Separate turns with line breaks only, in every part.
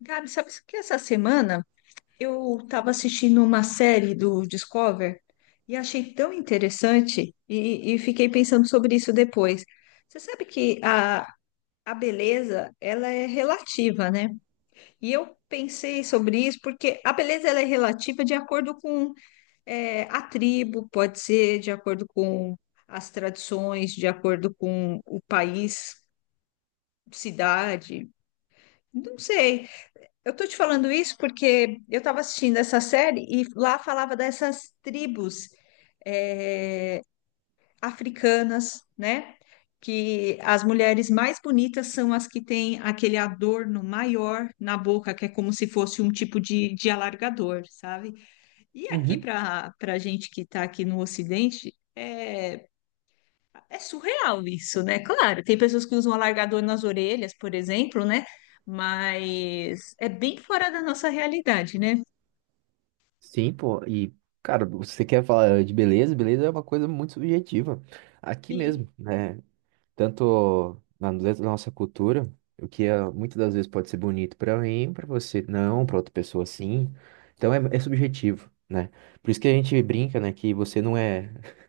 Gabi, sabe que essa semana eu estava assistindo uma série do Discover e achei tão interessante e fiquei pensando sobre isso depois. Você sabe que a beleza, ela é relativa, né? E eu pensei sobre isso porque a beleza ela é relativa de acordo com a tribo, pode ser de acordo com as tradições, de acordo com o país, cidade, não sei. Eu tô te falando isso porque eu estava assistindo essa série e lá falava dessas tribos eh, africanas, né? Que as mulheres mais bonitas são as que têm aquele adorno maior na boca, que é como se fosse um tipo de alargador, sabe? E aqui
Uhum.
para a gente que está aqui no Ocidente, é surreal isso, né? Claro, tem pessoas que usam alargador nas orelhas, por exemplo, né? Mas é bem fora da nossa realidade, né?
Sim, pô. E, cara, você quer falar de beleza? Beleza é uma coisa muito subjetiva. Aqui
Sim,
mesmo, né? Tanto na dentro da nossa cultura, o que é, muitas das vezes pode ser bonito pra mim, pra você não, pra outra pessoa sim. Então é subjetivo, né? Por isso que a gente brinca, né? Que você não é.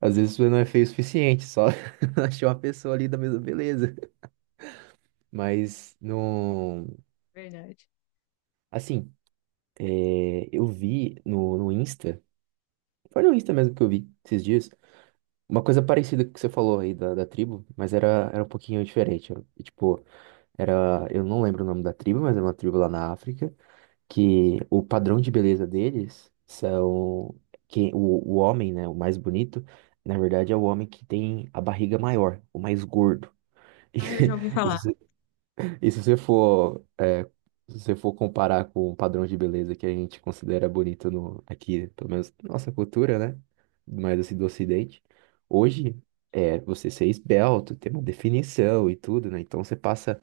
Às vezes você não é feio o suficiente, só achou uma pessoa ali da mesma beleza. Mas não.
verdade.
Assim, eu vi no Insta. Foi no Insta mesmo que eu vi esses dias uma coisa parecida com o que você falou aí da tribo, mas era um pouquinho diferente. Era, tipo, eu não lembro o nome da tribo, mas é uma tribo lá na África, que o padrão de beleza deles são que o homem, né, o mais bonito, na verdade é o homem que tem a barriga maior, o mais gordo.
Ah, eu já ouvi
E,
falar.
e se você for, é, se você for comparar com o padrão de beleza que a gente considera bonito no, aqui, pelo menos na nossa cultura, né? Mais assim do Ocidente, hoje é você ser esbelto, ter uma definição e tudo, né? Então você passa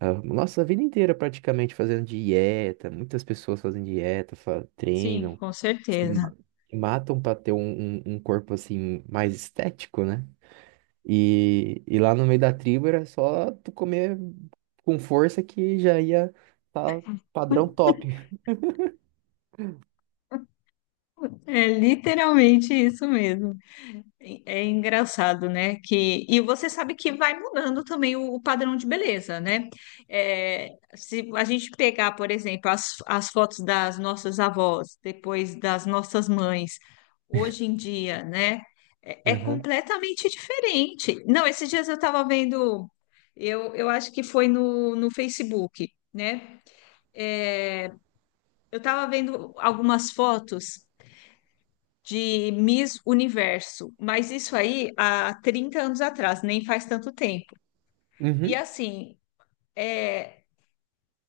a nossa vida inteira praticamente fazendo dieta, muitas pessoas fazem dieta,
Sim,
treinam,
com
se
certeza.
ma- se matam para ter um, um corpo assim mais estético, né? E lá no meio da tribo era só tu comer com força que já ia tá padrão top.
É literalmente isso mesmo. É engraçado, né? E você sabe que vai mudando também o padrão de beleza, né? É, Se a gente pegar, por exemplo, as fotos das nossas avós, depois das nossas mães, hoje em dia, né? É
Aham.
completamente diferente. Não, esses dias eu estava vendo, eu acho que foi no Facebook, né? Eu estava vendo algumas fotos de Miss Universo, mas isso aí há 30 anos atrás, nem faz tanto tempo. E
Uhum.
assim, é,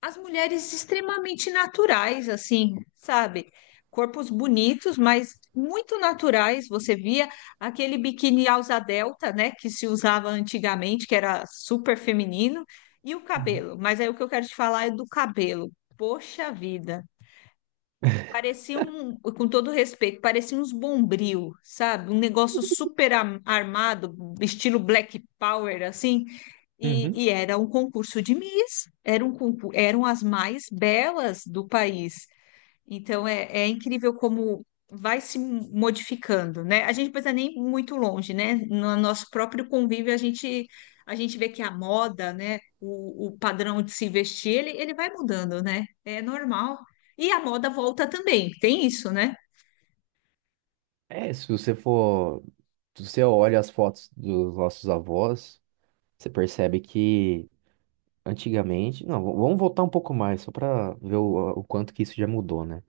as mulheres extremamente naturais, assim, sabe? Corpos bonitos, mas muito naturais. Você via aquele biquíni alça delta, né, que se usava antigamente, que era super feminino, e o
Uhum.
cabelo. Mas aí o que eu quero te falar é do cabelo. Poxa vida. Parecia um, com todo respeito, parecia uns bombril, sabe? Um negócio super armado, estilo Black Power, assim. E,
Uhum.
e era um concurso de Miss. Era um concurso, eram as mais belas do país. Então é incrível como vai se modificando, né? A gente não precisa nem ir muito longe, né? No nosso próprio convívio, a gente vê que a moda, né? O padrão de se vestir, ele vai mudando, né? É normal. E a moda volta também, tem isso, né?
É, se você for. Se você olha as fotos dos nossos avós, você percebe que antigamente. Não, vamos voltar um pouco mais, só para ver o quanto que isso já mudou, né?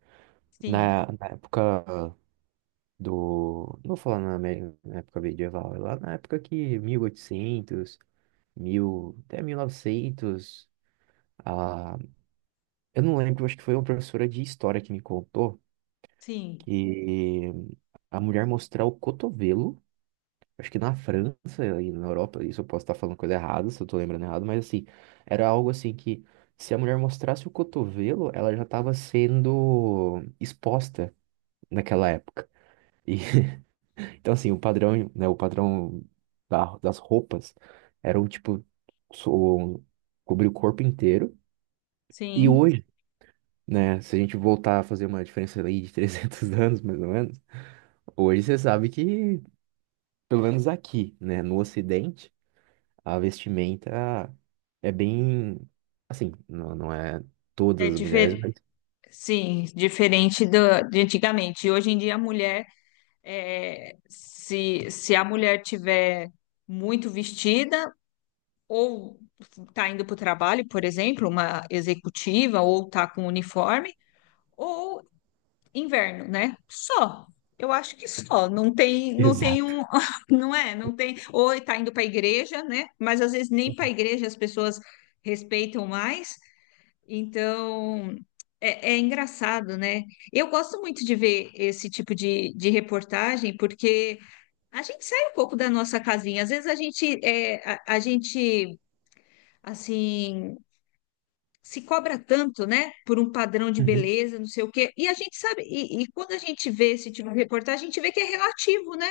Sim,
Na época do. Não vou falar na época medieval, é lá na época que 1800 mil, até 1900. Ah, eu não lembro, acho que foi uma professora de história que me contou
sim,
que a mulher mostrar o cotovelo, acho que na França e na Europa, isso eu posso estar falando coisa errada, se eu tô lembrando errado, mas assim, era algo assim que se a mulher mostrasse o cotovelo, ela já estava sendo exposta naquela época. E, então assim, o padrão, né, o padrão das roupas era o tipo so- cobrir o corpo inteiro. E
sim.
hoje, né? Se a gente voltar a fazer uma diferença aí de 300 anos, mais ou menos, hoje você sabe que, pelo menos aqui, né, no Ocidente, a vestimenta é bem, assim, não, é
É
todas as mulheres,
difer...
mas...
Sim, diferente do, de antigamente. Hoje em dia, a mulher, é, se a mulher tiver muito vestida, ou está indo para o trabalho, por exemplo, uma executiva, ou está com um uniforme, ou inverno, né? Só. Eu acho que só. Não tem, não tem um,
Exato.
não é, não tem. Ou está indo para a igreja, né? Mas às vezes nem para a igreja as pessoas respeitam mais. Então é engraçado, né? Eu gosto muito de ver esse tipo de reportagem porque a gente sai um pouco da nossa casinha. Às vezes a gente, a gente assim se cobra tanto, né, por um padrão de
Uhum.
beleza, não sei o quê. E a gente sabe, e quando a gente vê esse tipo de reportagem, a gente vê que é relativo, né?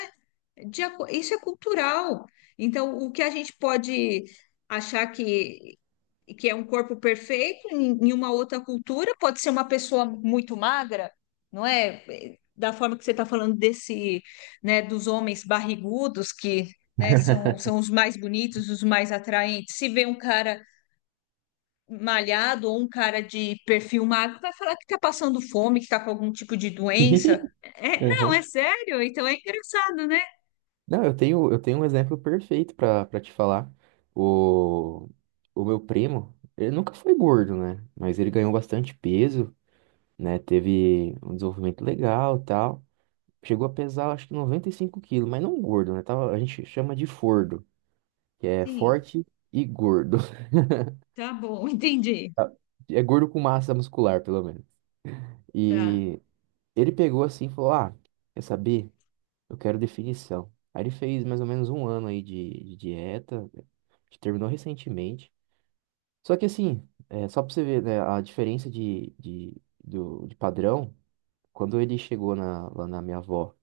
Isso é cultural. Então, o que a gente pode achar que, é um corpo perfeito em uma outra cultura pode ser uma pessoa muito magra, não é? Da forma que você está falando desse, né, dos homens barrigudos que, né, são, são os mais bonitos, os mais atraentes. Se vê um cara malhado ou um cara de perfil magro vai falar que tá passando fome, que tá com algum tipo de doença. É, não,
Aham.
é sério? Então é engraçado, né?
Não, eu tenho um exemplo perfeito pra para te falar. O, o meu primo, ele nunca foi gordo, né? Mas ele ganhou bastante peso, né? Teve um desenvolvimento legal, tal. Chegou a pesar, acho que 95 quilos, mas não gordo, né? Tava, a gente chama de fordo, que é
Sim,
forte e gordo.
tá bom, entendi.
É gordo com massa muscular, pelo menos.
Tá.
E ele pegou assim e falou: Ah, quer saber? Eu quero definição. Aí ele fez mais ou menos um ano aí de dieta, que terminou recentemente. Só que assim, é, só pra você ver, né, a diferença de padrão, quando ele chegou lá na minha avó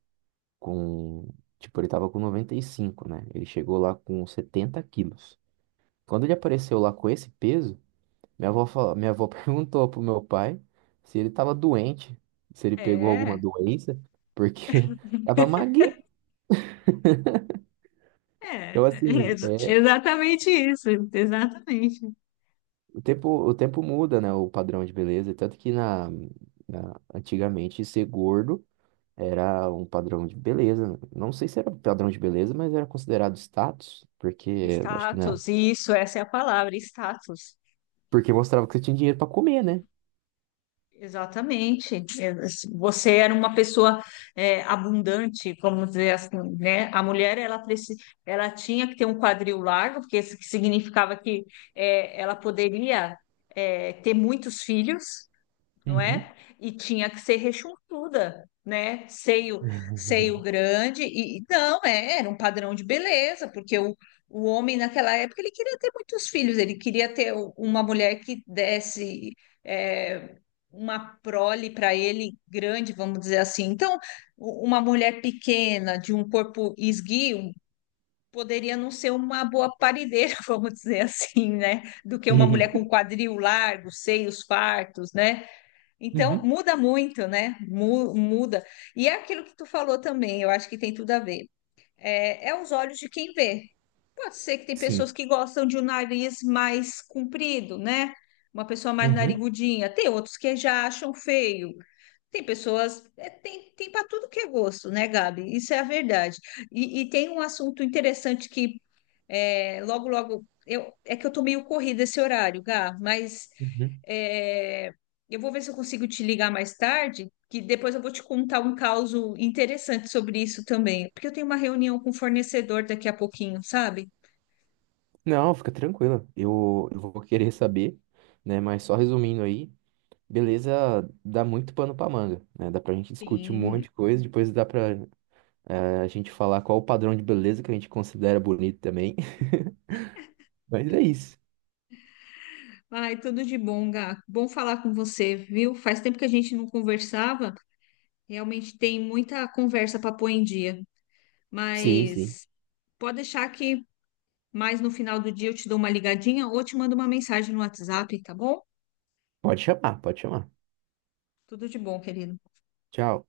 com, tipo, ele tava com 95, né? Ele chegou lá com 70 quilos. Quando ele apareceu lá com esse peso, minha avó, minha avó perguntou pro meu pai se ele tava doente, se ele pegou alguma
É,
doença, porque tava magrinho.
é,
Então,
é
assim, é,
exatamente isso, exatamente.
o tempo muda, né? O padrão de beleza. Tanto que antigamente ser gordo era um padrão de beleza. Não sei se era um padrão de beleza, mas era considerado status, porque acho que na...
Status, isso, essa é a palavra, status.
Porque mostrava que você tinha dinheiro pra comer, né?
Exatamente. Você era uma pessoa abundante, vamos dizer assim, né? A mulher ela tinha que ter um quadril largo, porque isso que significava que ela poderia ter muitos filhos, não
Uhum.
é? E tinha que ser rechonchuda, né? Seio grande e não, era um padrão de beleza, porque o homem naquela época ele queria ter muitos filhos, ele queria ter uma mulher que desse é, uma prole para ele grande, vamos dizer assim. Então, uma mulher pequena de um corpo esguio poderia não ser uma boa parideira, vamos dizer assim, né? Do que uma
Sim.
mulher com quadril largo, seios fartos, né? Então,
Uhum.
muda muito, né? Muda. E é aquilo que tu falou também, eu acho que tem tudo a ver. É os olhos de quem vê. Pode ser que tem pessoas
Sim.
que gostam de um nariz mais comprido, né? Uma pessoa mais
Uhum.
narigudinha. Tem outros que já acham feio. Tem pessoas, tem para tudo que é gosto, né, Gabi? Isso é a verdade. E tem um assunto interessante que logo, logo, é que eu tô meio corrida esse horário, Gá, mas
Uhum.
é, eu vou ver se eu consigo te ligar mais tarde, que depois eu vou te contar um caso interessante sobre isso também, porque eu tenho uma reunião com o fornecedor daqui a pouquinho, sabe?
Não, fica tranquila. Eu vou querer saber, né? Mas só resumindo aí, beleza, dá muito pano pra manga, né? Dá pra gente discutir um monte
Sim.
de coisa, depois dá pra a gente falar qual o padrão de beleza que a gente considera bonito também. Mas é isso.
Ai, tudo de bom, Gá. Bom falar com você, viu? Faz tempo que a gente não conversava. Realmente tem muita conversa para pôr em dia.
Sim, sim.
Mas pode deixar que mais no final do dia eu te dou uma ligadinha ou te mando uma mensagem no WhatsApp, tá bom?
Pode chamar, pode chamar.
Tudo de bom, querido.
Tchau.